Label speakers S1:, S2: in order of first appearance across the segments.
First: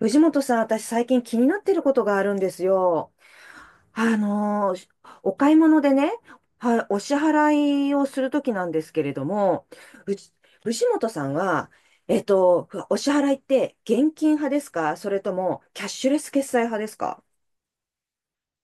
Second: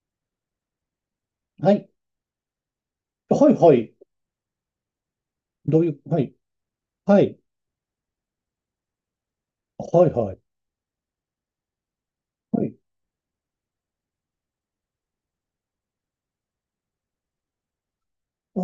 S1: 藤本さん、私最近気になって
S2: は
S1: る
S2: い。
S1: ことがあるんですよ。
S2: はいはい。
S1: あのー、お買い物
S2: どうい
S1: で
S2: う、
S1: ね、
S2: はい。
S1: お支
S2: はい。
S1: 払いをするときなんですけれども、
S2: はい
S1: うち
S2: はい。
S1: 藤本さんは、
S2: はい。
S1: お支払いって現金派ですか、それともキャッシュレス決済派ですか？
S2: あ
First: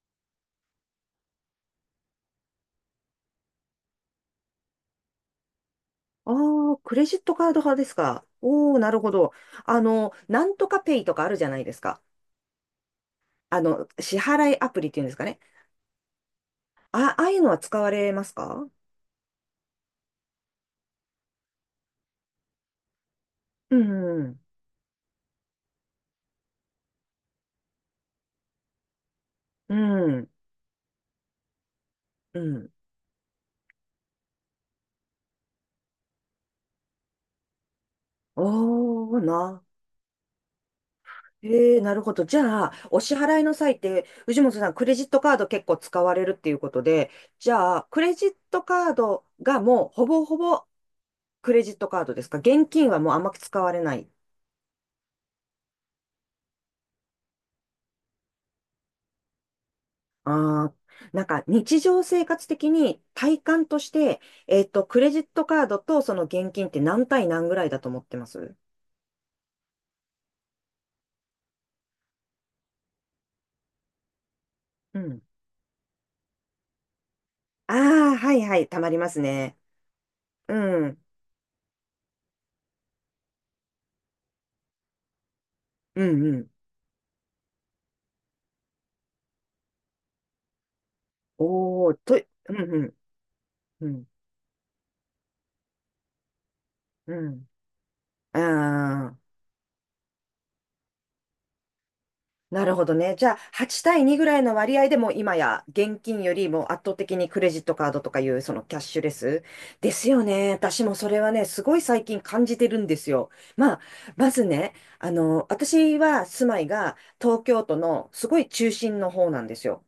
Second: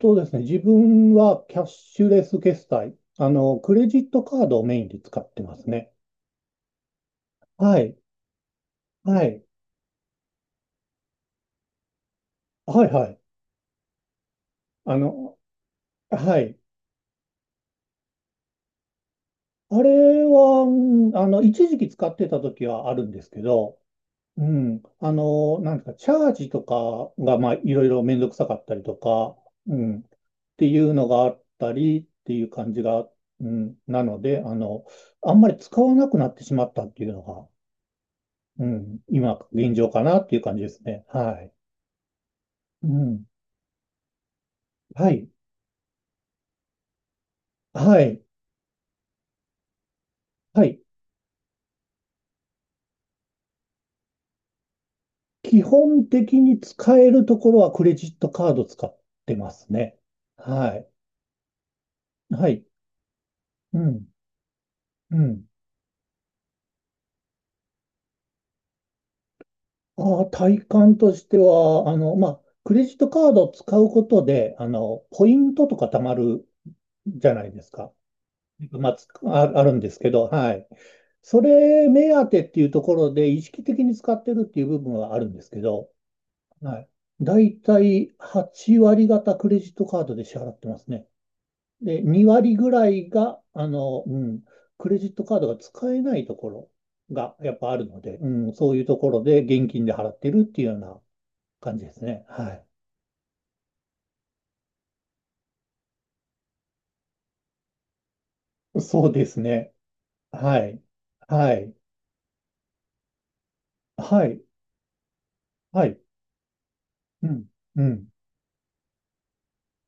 S2: とですね、自分はキャッシュレス決済。クレジットカードをメインで使ってますね。
S1: ああー、クレジットカード派
S2: は
S1: です
S2: い。
S1: か。おー、なるほ
S2: は
S1: ど。
S2: い。
S1: あの、なんとかペイとかあるじゃないですか。
S2: はいはい。
S1: あの、支払いアプリっ
S2: あ
S1: ていうんですかね。
S2: の、はい。
S1: あ、ああいうのは使われますか？
S2: あれは、一時期使ってた時はあるんですけ
S1: う
S2: ど、
S1: ん、
S2: うん。なんですか、チャージとかが、まあ、いろいろめんどくさかったりとか、
S1: う
S2: うん。っ
S1: ん、
S2: ていうのがあったりって
S1: う
S2: いう
S1: ん。
S2: 感じが、うん、なので、あんまり使わなくなってしまったっていうのが、うん、
S1: おー
S2: 今、
S1: な。
S2: 現状かなっていう感じですね。はい。
S1: えー、なるほど。じゃあ、
S2: う
S1: お支
S2: ん。
S1: 払いの際って、藤本さん、クレジッ
S2: は
S1: ト
S2: い。
S1: カード結構使われるっていうことで、じゃあ、ク
S2: は
S1: レ
S2: い。
S1: ジットカードがもうほぼほぼ
S2: はい。
S1: クレジットカードですか？現金はもうあんまり使われない。
S2: 基本的に使えるところはクレジットカード使ってますね。
S1: ああ、
S2: はい。
S1: なんか日常生活
S2: はい。
S1: 的に体感と
S2: う
S1: し
S2: ん。
S1: て、えっと、クレ
S2: う
S1: ジット
S2: ん。
S1: カードとその現金って何対何ぐらいだと思ってます？
S2: ああ、体感としては、まあ、クレジットカードを使うことで、
S1: うん。
S2: ポイントとか貯まるじゃないです
S1: あ
S2: か。
S1: あ、はいはい、たま
S2: まあ、
S1: り
S2: つ
S1: ますね。
S2: あるんですけど、はい。
S1: うん、
S2: それ目当てっていうところで意識的に使ってるっていう部分はあるんですけど、
S1: うん、うん。
S2: はい。だいたい8割方クレジットカードで支払ってますね。
S1: おー、
S2: で、
S1: と、う
S2: 2割
S1: ん、
S2: ぐ
S1: う
S2: ら
S1: ん、
S2: いが、
S1: うん、
S2: クレジットカードが使えないところ
S1: う
S2: が
S1: ん。
S2: やっぱあるので、う
S1: う
S2: ん、そういうと
S1: ー
S2: こ
S1: ん。
S2: ろで現金で払ってるっていうような感じですね。は
S1: な
S2: い。
S1: るほどね。じゃあ、8対2ぐらいの割合でも、今や現金よりも圧倒的にクレジットカードとかいう、そのキャッシュ
S2: そ
S1: レ
S2: うです
S1: ス
S2: ね。
S1: ですよね。
S2: は
S1: 私
S2: い。
S1: もそれはね、
S2: は
S1: す
S2: い。
S1: ごい最近感じてるんですよ。まあ、
S2: は
S1: ま
S2: い。
S1: ずね、あの、
S2: は
S1: 私
S2: い。
S1: は住まいが
S2: う
S1: 東
S2: ん。
S1: 京都
S2: うん。
S1: のすごい中心の方なんですよ。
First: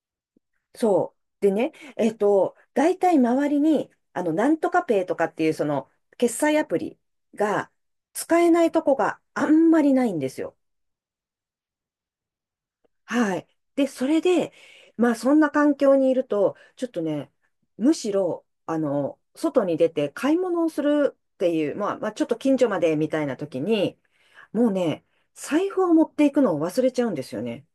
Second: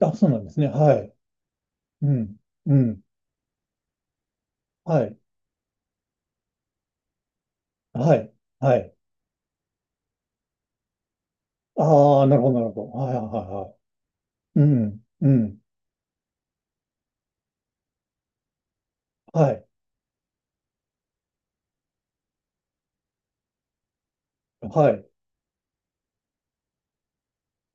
S2: あ、そうなんですね。は
S1: そ
S2: い。
S1: う。でね、え
S2: う
S1: っ
S2: ん。
S1: と、
S2: う
S1: 大
S2: ん。
S1: 体周りに、あの、なんとかペ
S2: は
S1: イと
S2: い。
S1: かっていうその決済アプリが
S2: はい。
S1: 使えない
S2: は
S1: とこ
S2: い。
S1: があんまりないんですよ。
S2: ああ、なるほど、なるほど。はい、はい、
S1: はい。
S2: はい。
S1: で、それで、
S2: うん。
S1: まあ、
S2: う
S1: そんな
S2: ん。
S1: 環境にいると、ちょっとね、むしろ、あの、
S2: は
S1: 外
S2: い。
S1: に出て買い物をするっていう、まあ、まあ、ちょっと近所までみたいな時に、もう
S2: は
S1: ね、
S2: い。
S1: 財布を持っていくのを忘れちゃうんですよね。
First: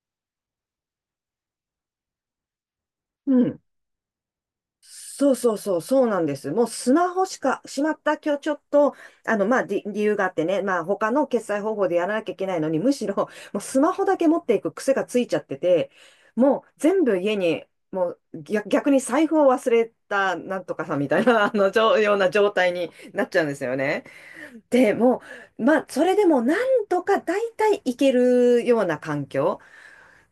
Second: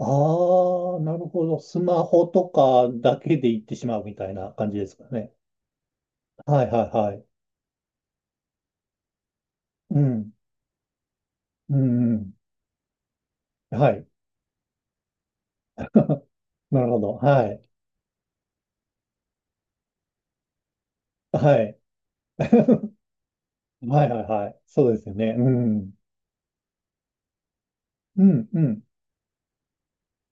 S2: ああ、なるほど。スマホとかだ
S1: う
S2: けで
S1: ん。
S2: 行ってしまうみたいな感じですか
S1: そ
S2: ね。
S1: うそうそう、そうなんです。
S2: は
S1: もう
S2: い、はい、
S1: スマ
S2: は
S1: ホ
S2: い。
S1: しか、しまった、今日ちょっと、あの、まあ、理
S2: う
S1: 由があ
S2: ん。
S1: ってね、まあ、他の決済方
S2: う
S1: 法でや
S2: ん、
S1: ら
S2: う
S1: なきゃ
S2: ん。
S1: いけないのに、むしろ、もうス
S2: は
S1: マホ
S2: い。
S1: だけ持っていく癖がついちゃってて、もう
S2: なるほ
S1: 全
S2: ど。
S1: 部家
S2: は
S1: に、
S2: い。
S1: もう逆、逆に財布を忘れた、なんとかさんみたいな、あ
S2: は
S1: の、じ
S2: い。
S1: ょような状態になっちゃうんですよね。
S2: はい、はい、はい。そう
S1: で、
S2: ですよ
S1: も
S2: ね。う
S1: う、まあ、
S2: ん。
S1: それでもなんとか大体いけ
S2: うん、う
S1: るよ
S2: ん。
S1: うな環境。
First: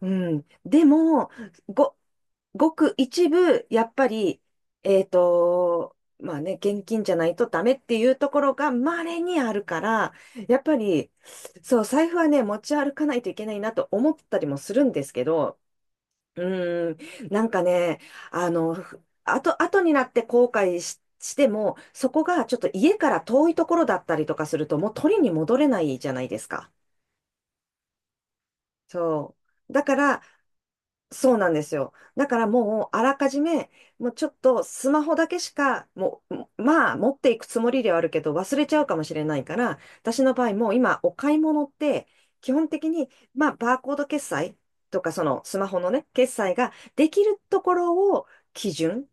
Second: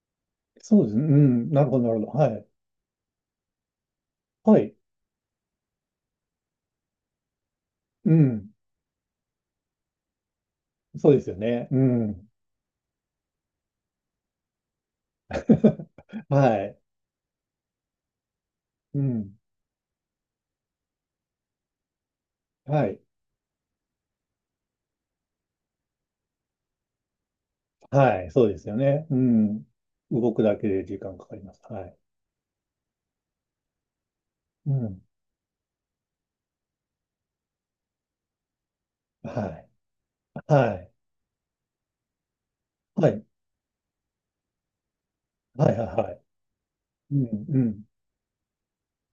S1: うん。
S2: そ
S1: で
S2: うですね。う
S1: も、
S2: ん。なるほど、な
S1: ご、
S2: るほど。はい。
S1: ごく一部、やっぱり、
S2: はい。
S1: えっと、まあね、現金じゃないとダメってい
S2: う
S1: うとこ
S2: ん。
S1: ろが稀にあるから、やっぱ
S2: そ
S1: り、
S2: うですよね。う
S1: そう、財布は
S2: ん。
S1: ね、持ち歩かないといけないなと思ったりもするんですけど、う
S2: はい。
S1: ーん、なんかね、あの、
S2: うん。
S1: 後、後になって後悔し、しても、そこがちょっと
S2: は
S1: 家
S2: い。
S1: から遠いところだったりとかすると、もう取りに戻れないじゃないですか。
S2: はい、そうですよね。う
S1: そ
S2: ん。
S1: う。だから、
S2: 動くだけで時間か
S1: そ
S2: か
S1: う
S2: り
S1: なん
S2: ま
S1: で
S2: す。
S1: す
S2: は
S1: よ。
S2: い。
S1: だからもう、あらかじめ、もうちょっと
S2: う
S1: ス
S2: ん。
S1: マホだけしか、もう、まあ、持っていくつもりではあるけど、忘れちゃうかもしれない
S2: は
S1: か
S2: い。
S1: ら、私の場合、もう
S2: はい。
S1: 今、お買い物って、基本的に、
S2: はい。
S1: まあ、バーコード決済とか、そのスマ
S2: はい。
S1: ホ
S2: は
S1: の
S2: い
S1: ね、
S2: はい。
S1: 決済がで
S2: う
S1: きる
S2: ん。う
S1: とこ
S2: ん。
S1: ろを基準、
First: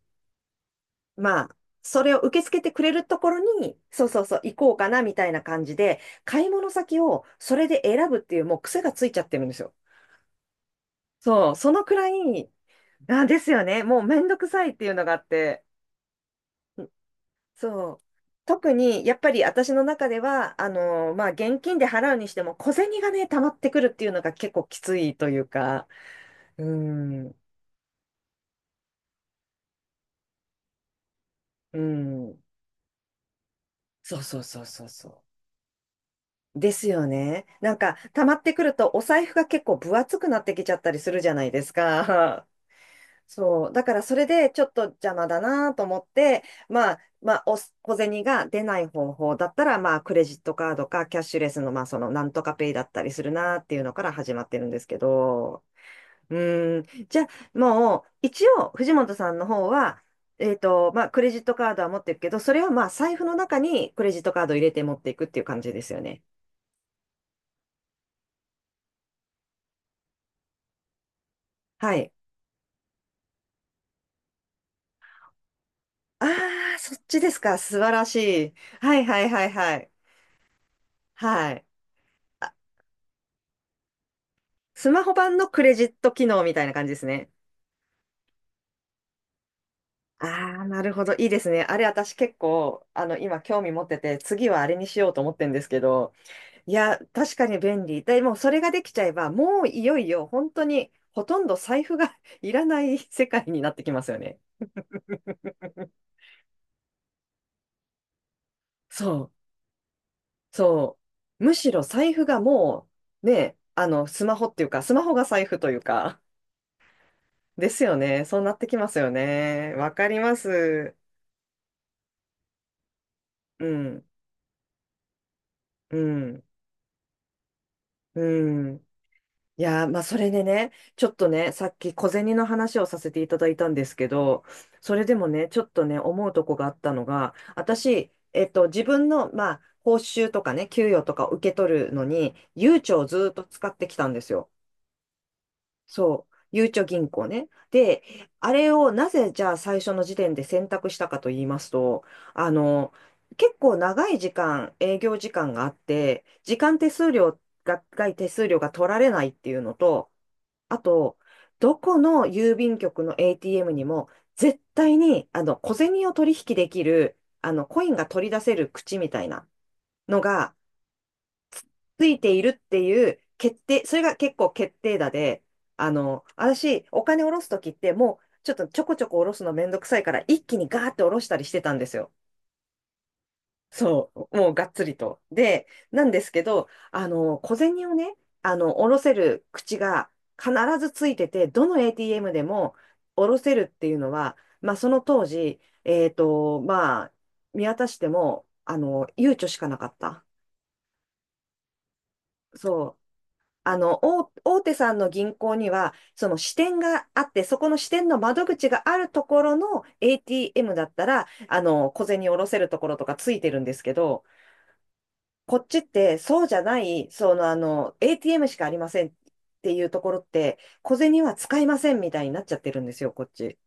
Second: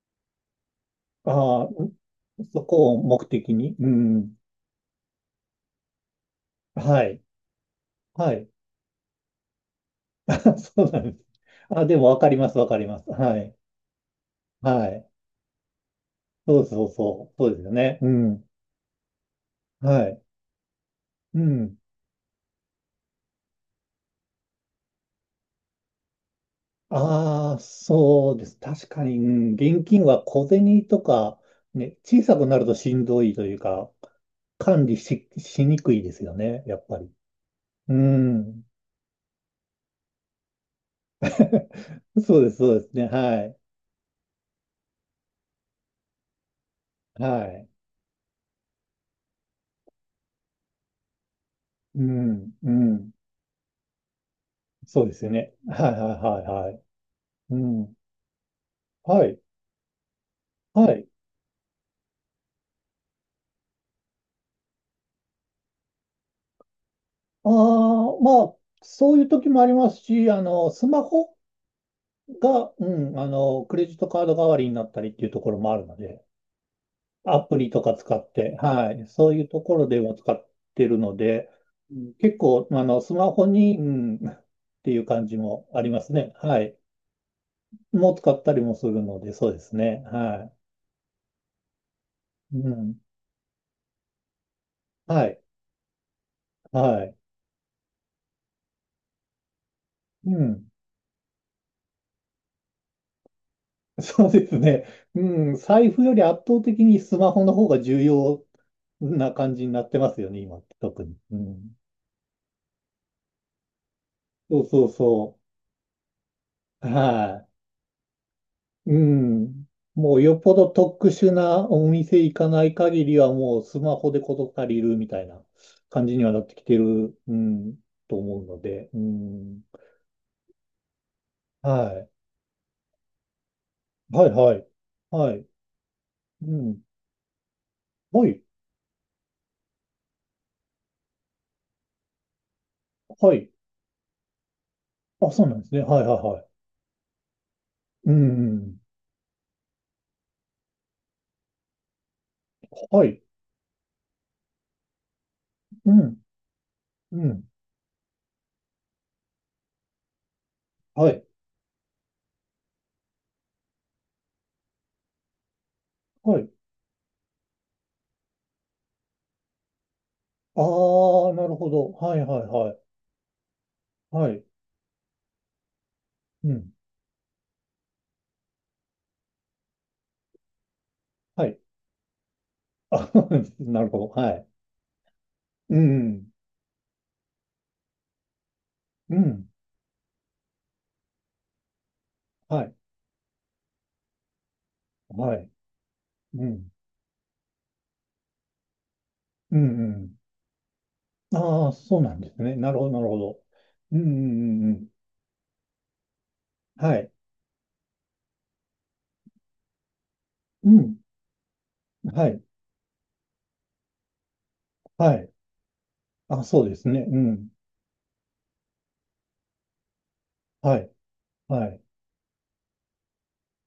S1: まあ、
S2: ああ、ん
S1: それを受け付け
S2: そ
S1: てくれ
S2: こを
S1: ると
S2: 目
S1: こ
S2: 的
S1: ろ
S2: に。
S1: に、
S2: う
S1: そうそう
S2: ん。
S1: そう、行こうかな、みたいな感じで、買い物先
S2: はい。
S1: をそれで選ぶっ
S2: は
S1: ていう、
S2: い。
S1: もう癖がついちゃってるんですよ。
S2: そうなんです。
S1: そう、その
S2: あ、
S1: く
S2: でも
S1: ら
S2: わかり
S1: い、
S2: ます。わかります。
S1: あ、
S2: は
S1: です
S2: い。
S1: よね。もうめんどくさいって
S2: は
S1: いうの
S2: い。
S1: があって。
S2: そうそうそう。そうですよ
S1: そ
S2: ね。
S1: う。
S2: うん。
S1: 特に、やっぱり私の中
S2: は
S1: で
S2: い。
S1: は、あの、まあ、
S2: う
S1: 現金
S2: ん。
S1: で払うにしても、小銭がね、溜まってくるっていうのが結構きついというか、うん、
S2: ああ、そうです。確かに、うん、現金は小銭とか、
S1: う
S2: ね、小さ
S1: ん。
S2: くなるとしんどいというか、
S1: そうそうそうそ
S2: 管
S1: う
S2: 理
S1: そ
S2: し、しにくいですよ
S1: う。
S2: ね、
S1: で
S2: やっ
S1: す
S2: ぱ
S1: よ
S2: り。
S1: ね。なん
S2: う
S1: か、溜まってく
S2: ん。
S1: ると、お財布が結構分厚くなってきちゃったりするじゃないです か。
S2: そうですね。はい。
S1: そう。だからそれでちょっと邪魔だなと思って、まあ、まあ、
S2: は
S1: お
S2: い。
S1: 小銭が出ない方法だったら、まあ、クレジットカードかキャッシュレスの、まあ、そ
S2: う
S1: のなんと
S2: ん、
S1: かペ
S2: う
S1: イだったり
S2: ん。
S1: するなっていうのから始まってるんですけ
S2: そうですよね。
S1: ど、
S2: はい、は
S1: う
S2: い、はい、は
S1: ー
S2: い。
S1: ん。じゃあ、
S2: うん。
S1: もう、一応、藤本
S2: は
S1: さん
S2: い、
S1: の方は、えっと、
S2: は
S1: ま
S2: い。
S1: あ、クレジットカードは持ってるけど、それをまあ、財布の中にクレジットカードを入れて持っていくっていう感じですよね。
S2: ああ、まあ、そういう時もありますし、スマホ
S1: はい。
S2: が、クレジットカード代わりになったりっていうところもあるので、
S1: ああ、そっちです
S2: ア
S1: か。
S2: プリ
S1: 素
S2: と
S1: 晴
S2: か
S1: らし
S2: 使っ
S1: い。
S2: て、は
S1: はい
S2: い、
S1: はい
S2: そうい
S1: は
S2: う
S1: い
S2: と
S1: は
S2: ころ
S1: い。
S2: でも使ってるので、
S1: はい。
S2: うん結構、あの、スマホに、うん、っ
S1: ス
S2: てい
S1: マ
S2: う
S1: ホ
S2: 感
S1: 版
S2: じ
S1: のク
S2: も
S1: レ
S2: あ
S1: ジ
S2: り
S1: ッ
S2: ま
S1: ト
S2: す
S1: 機
S2: ね。
S1: 能み
S2: は
S1: たいな
S2: い。
S1: 感じですね。
S2: もう使ったりもするので、そうですね。は
S1: ああ、なるほど。いいですね。あれ、私結
S2: い。う
S1: 構、
S2: ん。
S1: あの、今興味持ってて、次はあれにしようと
S2: は
S1: 思っ
S2: い。
S1: てるんですけど、いや、
S2: はい。
S1: 確かに便利。でも、それができちゃえば、もういよいよ、
S2: う
S1: 本当
S2: ん。
S1: に、ほとんど財布が いらない世界になってき ますよ
S2: そう
S1: ね。
S2: ですね。うん。財布より圧倒的にスマホの方が重要
S1: そう、
S2: な感じになってますよね、今、
S1: そ
S2: 特に。う
S1: う。むし
S2: ん。
S1: ろ財布がもう、ね、あの、スマホっ
S2: そ
S1: てい
S2: う
S1: うか、
S2: そう
S1: スマホが
S2: そ
S1: 財布というか、
S2: う。はい。
S1: ですよね。そうなってきま
S2: う
S1: すよ
S2: ん。
S1: ね。わか
S2: も
S1: り
S2: う
S1: ま
S2: よっぽど
S1: す。
S2: 特殊なお店行かない限りはもう
S1: う
S2: スマ
S1: ん、
S2: ホで事足りるみたいな
S1: う
S2: 感じにはな
S1: ん、
S2: ってきてる、うん、と思う
S1: う
S2: の
S1: ん。
S2: で、う
S1: い
S2: ん。
S1: やー、まあ、それでね、ちょっとね、さ
S2: は
S1: っき小
S2: い。
S1: 銭の話をさせていただいたんですけ
S2: はい、
S1: ど、
S2: はい。
S1: それでも
S2: はい。
S1: ね、ちょっとね、思うと
S2: う
S1: こがあっ
S2: ん。
S1: たのが、私、
S2: はい。
S1: えっと、自分の、まあ、報酬とかね、給与とかを受け取るのに、ゆうちょをずーっ
S2: は
S1: と
S2: い。
S1: 使ってきたんですよ。
S2: あ、そうなんですね。はい、はい、
S1: そう。
S2: はい。
S1: ゆうちょ銀行ね。で、
S2: う
S1: あれ
S2: ん。
S1: をなぜ、じゃあ最初の時点で選択したかと言いますと、あの、
S2: はい。
S1: 結構長い時間、営業時間があっ
S2: うん。
S1: て、時間手数
S2: う
S1: 料
S2: ん。
S1: が、外手数料が取られないっていうのと、あ
S2: は
S1: と、
S2: い。
S1: どこの郵便局の ATM にも、絶対に、あの、小銭を取
S2: はい。
S1: 引できる、あの、コインが取り出せる口みたいなのが、
S2: ああ、なるほど。
S1: つ
S2: は
S1: い
S2: い、
S1: て
S2: は
S1: い
S2: い、
S1: るっ
S2: はい。
S1: ていう決定、それが
S2: は
S1: 結
S2: い。
S1: 構決定打で、あの、
S2: うん。
S1: 私、お金下ろすときって、もう、ちょっとちょこちょこ下ろすのめんどくさいから、一気にガーって下ろしたり
S2: は
S1: し
S2: い。
S1: てたんですよ。
S2: あ、なるほど。
S1: そ
S2: は
S1: う、
S2: い。
S1: もうがっつりと。で、
S2: う
S1: なんで
S2: ん。
S1: すけど、あの、小銭をね、あの、下ろせ
S2: う
S1: る
S2: ん。
S1: 口が必ずついてて、どの ATM で
S2: は
S1: も
S2: い。
S1: 下ろせるっていうのは、まあ、その当
S2: はい。
S1: 時、えっ
S2: う
S1: と、
S2: ん。
S1: まあ、見渡しても、あの、悠長し
S2: う
S1: かなかっ
S2: ん
S1: た。
S2: うん。ああ、そうなんですね。なるほど、
S1: そう。
S2: なるほど。
S1: あ
S2: う
S1: の、
S2: んう
S1: 大、大
S2: んうん
S1: 手
S2: うん。
S1: さんの銀行には、その支店
S2: は
S1: が
S2: い。
S1: あって、そこの支店の窓口があるところの
S2: う
S1: ATM だっ
S2: ん。
S1: たら、あの、小銭
S2: は
S1: 下
S2: い。
S1: ろせるところとかついてるんですけど、
S2: はい。
S1: こっちって
S2: あ、
S1: そうじゃ
S2: そうで
S1: な
S2: すね。
S1: い、
S2: う
S1: その
S2: ん。
S1: あの、ATM しかありませんっていうところって、
S2: はい。
S1: 小銭は使い
S2: は
S1: ま
S2: い。
S1: せんみたいになっちゃってるんですよ、こっち。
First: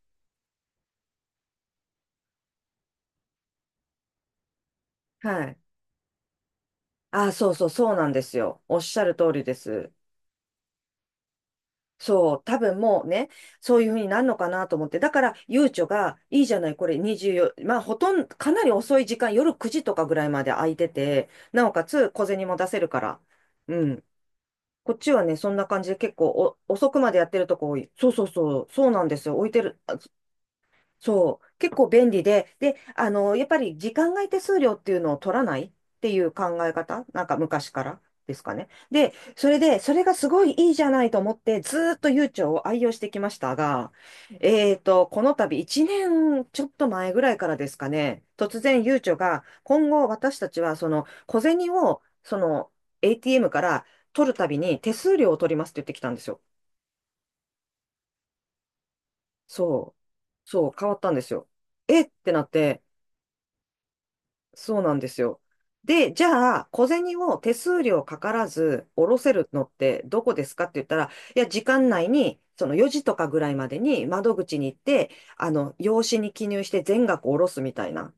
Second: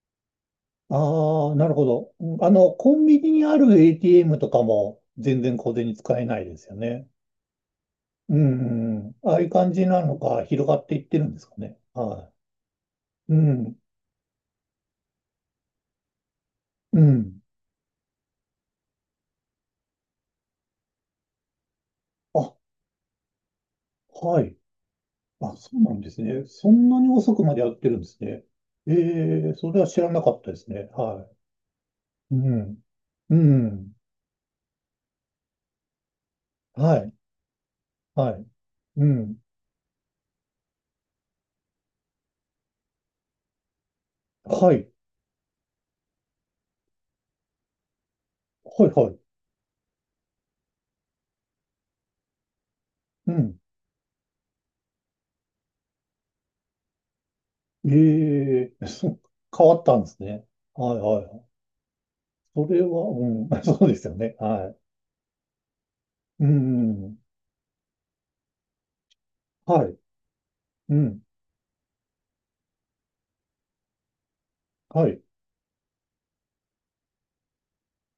S2: ああ、なるほど。コンビニにある ATM とかも
S1: は
S2: 全然
S1: い。
S2: 小銭使えないですよね。
S1: ああ、そうそう、そうなんです
S2: うん
S1: よ。
S2: う
S1: おっ
S2: ん
S1: し
S2: う
S1: ゃる
S2: ん。
S1: 通
S2: ああ
S1: り
S2: いう
S1: で
S2: 感じ
S1: す。
S2: なのか、広がっていってるんですかね。は
S1: そう、多分もうね、
S2: い。うん。
S1: そういうふうになるのかなと思って。だから、ゆうちょが、いいじゃない、これ
S2: うん。
S1: 24、まあ、ほとんど、かなり遅い時間、夜9時とかぐらいまで空いてて、なおかつ小銭
S2: あ、
S1: も出せるから。うん。
S2: はい。
S1: こっちはね、そん
S2: あ、
S1: な
S2: そ
S1: 感
S2: う
S1: じ
S2: な
S1: で
S2: んで
S1: 結
S2: す
S1: 構
S2: ね。そ
S1: お
S2: ん
S1: 遅く
S2: なに
S1: までやっ
S2: 遅
S1: て
S2: く
S1: る
S2: ま
S1: と
S2: で
S1: こ
S2: や
S1: 多
S2: って
S1: い。
S2: るんで
S1: そうそ
S2: す
S1: う
S2: ね。
S1: そう、そう
S2: え
S1: なんですよ。置い
S2: え、
S1: て
S2: それ
S1: る、
S2: は知らなかったですね。はい。
S1: そう、結構便利
S2: う
S1: で、で、
S2: ん。う
S1: やっぱり時
S2: ん。
S1: 間外手数料っていうのを取らないっていう考え
S2: は
S1: 方、
S2: い。
S1: 昔からで
S2: は
S1: す
S2: い。
S1: かね。
S2: う
S1: で、
S2: ん。
S1: それで、それがすごいいいじゃないと思って、ずーっと悠長を愛用してきましたが、
S2: はい。
S1: この度1年ちょっと前ぐらいからですかね、突然
S2: はい、
S1: 悠
S2: は
S1: 長
S2: い。
S1: が、今後私たちはその小銭を、
S2: う
S1: ATM
S2: ん。
S1: から取るたびに手数料を取りますって言ってきたんですよ。
S2: ええ 変わっ
S1: そ
S2: たんですね。
S1: う。そう、変わ
S2: はい、
S1: ったんで
S2: は
S1: す
S2: い。
S1: よ。えってなっ
S2: そ
S1: て、
S2: れは、うん。そうですよね。はい。
S1: そうなんですよ。で、じ
S2: う
S1: ゃあ、小銭
S2: ん。
S1: を手数料かからず下ろせるのっ
S2: はい。
S1: てどこですかって言っ
S2: う
S1: たら、
S2: ん。
S1: いや、時間内に、その4時とかぐらいまでに窓口に行っ
S2: は
S1: て、
S2: い。
S1: 用紙に記入して全額下ろすみたいな、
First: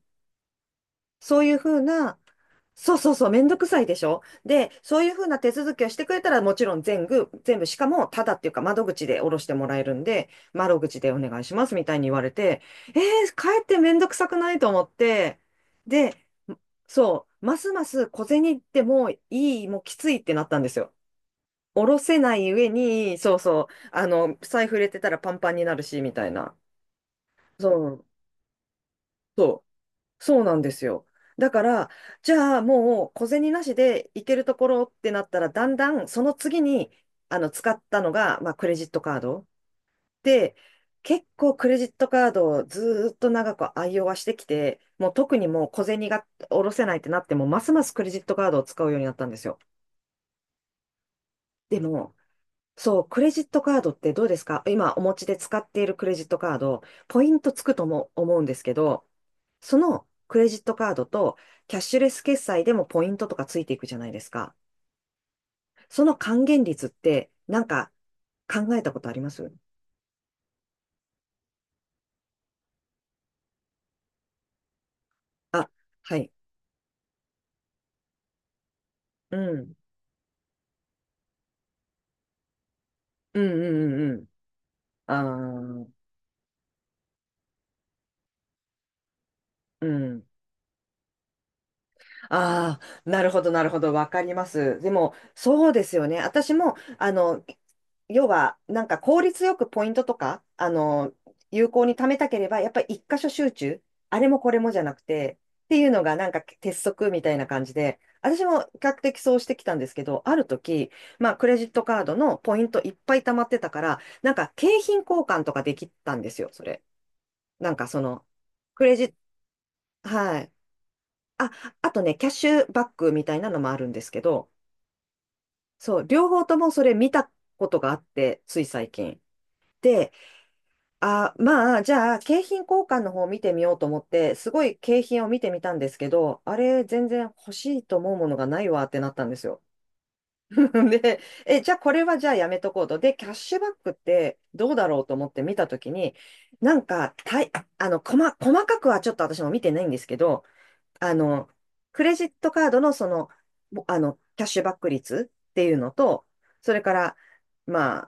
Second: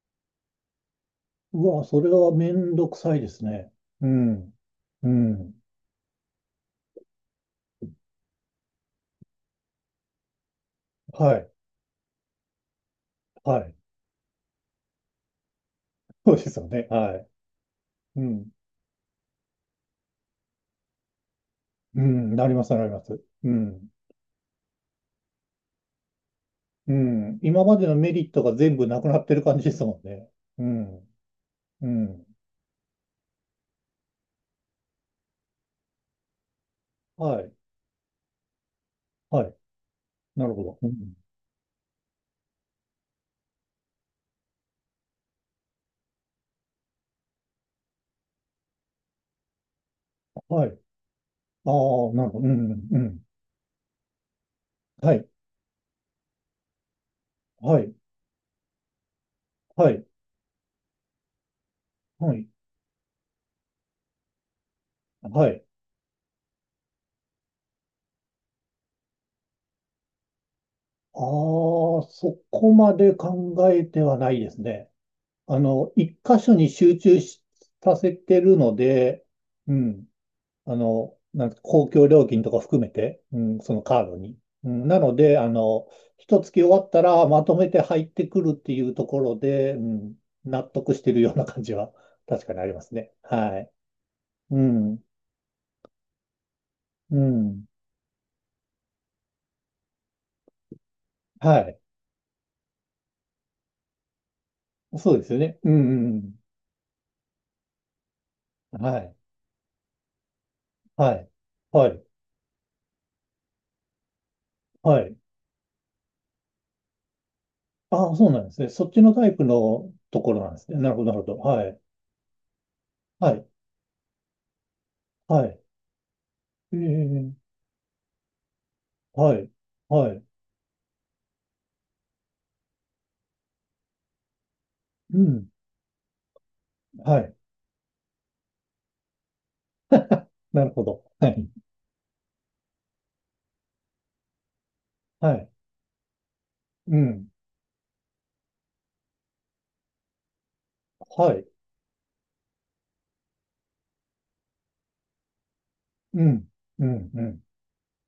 S1: そういうふ
S2: う
S1: う
S2: わ、それ
S1: な、
S2: はめんど
S1: そう
S2: く
S1: そう
S2: さい
S1: そ
S2: で
S1: う、め
S2: す
S1: んどく
S2: ね。
S1: さいでし
S2: う
S1: ょ。
S2: ん。
S1: で、そう
S2: う
S1: いうふうな手
S2: ん。
S1: 続きをしてくれたら、もちろん全部、全部、しかも、ただっていうか、窓口で下ろしてもらえるんで、窓口でお
S2: は
S1: 願い
S2: い。
S1: しますみたいに言われて、えか
S2: は
S1: えっ
S2: い。
S1: てめんどくさくないと思って、で、
S2: そうですよね。は
S1: そ
S2: い。
S1: う、ますます
S2: う
S1: 小
S2: ん。
S1: 銭ってもういい、もうきついってなったんですよ。下ろ
S2: う
S1: せ
S2: ん。
S1: な
S2: な
S1: い
S2: りま
S1: 上
S2: す、なりま
S1: に、
S2: す。
S1: そう
S2: う
S1: そう、
S2: ん。
S1: 財布入れてたらパンパンになるし、みたいな。
S2: うん。今
S1: そ
S2: までの
S1: う、
S2: メリットが全部なくなってる感
S1: そ
S2: じ
S1: う
S2: ですもんね。
S1: そうなん
S2: う
S1: ですよ。
S2: ん。
S1: だか
S2: う
S1: ら、
S2: ん。
S1: じゃあもう小銭なしで行けるところってなったら、だんだんその次に
S2: はい。
S1: 使ったのが、まあ、クレジットカード。
S2: はい。なる
S1: で、
S2: ほど。うん、
S1: 結構クレジットカードをずーっと長く愛用はしてきて、もう特にもう小銭が下ろせないってなっても、ますますクレジットカードを使うようになったんですよ。
S2: はい。あ
S1: で
S2: あ、
S1: も、
S2: なるほど。うん、う
S1: そう、ク
S2: ん。
S1: レジットカードってどうですか、今お持
S2: は
S1: ち
S2: い。
S1: で使っているクレジットカード、ポイントつく
S2: は
S1: と
S2: い。
S1: も思うんですけど、そ
S2: はい。
S1: のクレジットカードとキャッシュレス
S2: は
S1: 決
S2: い。
S1: 済でもポイントとかついていくじゃないですか。
S2: はい。
S1: その還元率ってなんか考えたことあります？
S2: ああ、そこまで考えてはないですね。
S1: あ、
S2: 一
S1: はい。
S2: 箇所に集中しさせてるので、
S1: う
S2: う
S1: ん。
S2: ん。なんか公共料金とか含めて、
S1: う
S2: う
S1: ん
S2: ん、
S1: う
S2: そのカー
S1: んうんう
S2: ドに。うん、なので、あ
S1: ん。あ
S2: の、
S1: あ、
S2: 一月終わったらまとめて入ってくるっていうところで、う
S1: う
S2: ん、
S1: ん。
S2: 納得してるような感じは確かにあり
S1: あ
S2: ます
S1: あ、
S2: ね。
S1: なるほど、
S2: は
S1: なる
S2: い。
S1: ほど、わかりま
S2: う
S1: す。で
S2: ん。
S1: も、そうですよね。私も、
S2: うん。
S1: 要は、効率よくポイントとか、
S2: は
S1: 有
S2: い。
S1: 効に貯めたければ、やっぱり一箇所集中、あれもこれもじゃなく
S2: そうです
S1: て、
S2: よね。
S1: っていうのが、
S2: う
S1: なん
S2: ん
S1: か鉄則みたいな感じで、私も比
S2: うん。
S1: 較
S2: はい。
S1: 的そうしてきたんですけど、ある時、
S2: はい。
S1: まあ、クレジット
S2: は
S1: カー
S2: い。
S1: ドのポイントいっぱい貯まってたから、なんか景品
S2: はい。
S1: 交換とかできたんですよ、それ。なんかそ
S2: ああ、
S1: の、
S2: そうなんですね。
S1: ク
S2: そっ
S1: レ
S2: ち
S1: ジッ
S2: の
S1: ト、
S2: タイプのとこ
S1: は
S2: ろな
S1: い。
S2: んですね。なるほど、なるほど。
S1: あ、
S2: はい。
S1: あとね、キャッシュバックみた
S2: は
S1: い
S2: い。
S1: なのもあるんですけど、
S2: はい。
S1: そう、両方とも
S2: え
S1: それ見た
S2: え、
S1: ことがあって、つい最近。
S2: はい。
S1: で、
S2: はい。
S1: あ、まあ、じゃあ、景品交換の方を見てみようと思って、すごい景
S2: う
S1: 品を見
S2: ん。
S1: てみたんですけど、あれ、全
S2: は
S1: 然
S2: い。
S1: 欲しいと思うものがないわってなったんですよ。
S2: なる ほど。
S1: で、
S2: はい。
S1: え、じゃあ、これはじゃあやめとこうと。で、キャッシュバックってどうだろうと思
S2: は
S1: って
S2: い。
S1: 見たときに、なん
S2: う
S1: か、
S2: ん。
S1: たい、細、細かくはちょっと私も見てないんですけど、あ
S2: はい。
S1: の、クレジットカードのその、ぼキャッシュバック率っていうの
S2: う
S1: と、
S2: ん。
S1: それ
S2: う
S1: か
S2: ん。
S1: ら、
S2: うん。
S1: ま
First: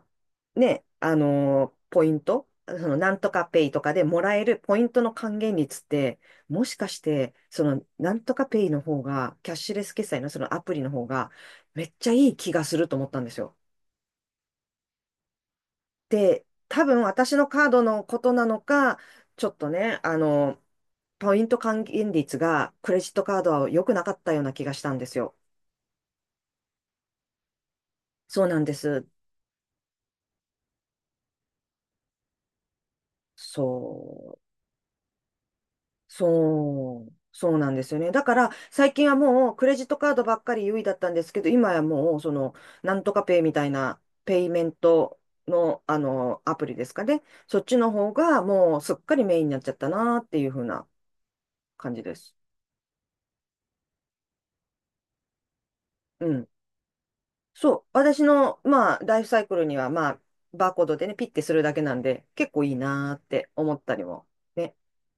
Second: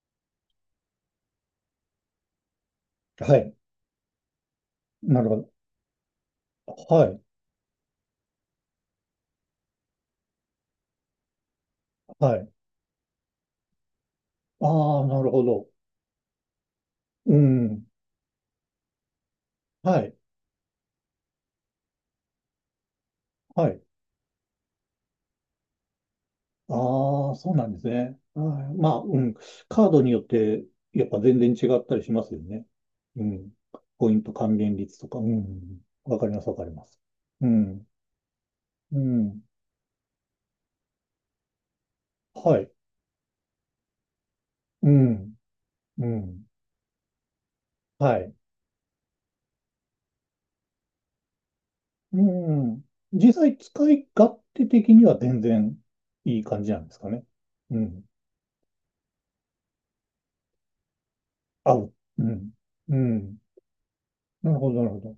S1: あ、ね、ポイント、その、なんと
S2: は
S1: か
S2: い。
S1: ペイとかでもらえるポイントの
S2: なるほ
S1: 還
S2: ど。
S1: 元率って、もしかし
S2: はい。
S1: て、その、なんとかペイの方が、キャッシュレス決済のそのアプリの方が、めっちゃいい
S2: は
S1: 気
S2: い。
S1: がすると思ったんですよ。
S2: ああ、なるほど。
S1: で、多分私
S2: う
S1: のカード
S2: ん。
S1: のことなのか、ちょっとね、
S2: はい。
S1: ポイント還元率がクレジットカード
S2: は
S1: は良
S2: い。
S1: くなかったような気がしたんですよ。
S2: ああ、そうなんですね。あ
S1: そうなんで
S2: ーまあ、
S1: す。
S2: うん。カードによって、やっぱ全然違ったりしますよね。うん。ポイント
S1: そう。
S2: 還元率とか。うん。わかります、わかります。
S1: そう。
S2: う
S1: そうなんで
S2: ん。
S1: すよね。だから、最
S2: う
S1: 近は
S2: ん。
S1: もうクレジットカードばっかり優位だったんですけど、今はもう、その、
S2: はい。
S1: なんとかペイみたいな、ペイメン
S2: う
S1: ト
S2: ん。
S1: の、
S2: うん。
S1: アプリですかね。そっちの方
S2: はい。
S1: が、もう、すっかりメインになっちゃったなっていう風な感じで
S2: う
S1: す。
S2: ん。実際、使い勝手的には全然
S1: う
S2: いい
S1: ん。
S2: 感じなんですかね。
S1: そ
S2: う
S1: う、
S2: ん。
S1: 私の、まあ、ライフサイクルには、まあ、バーコードでね、ピッてするだ
S2: 合
S1: けな
S2: う。
S1: ん
S2: う
S1: で、
S2: ん。
S1: 結構いい
S2: う
S1: なーっ
S2: ん。
S1: て思ったりも、
S2: なるほ
S1: ね、
S2: ど、なるほど。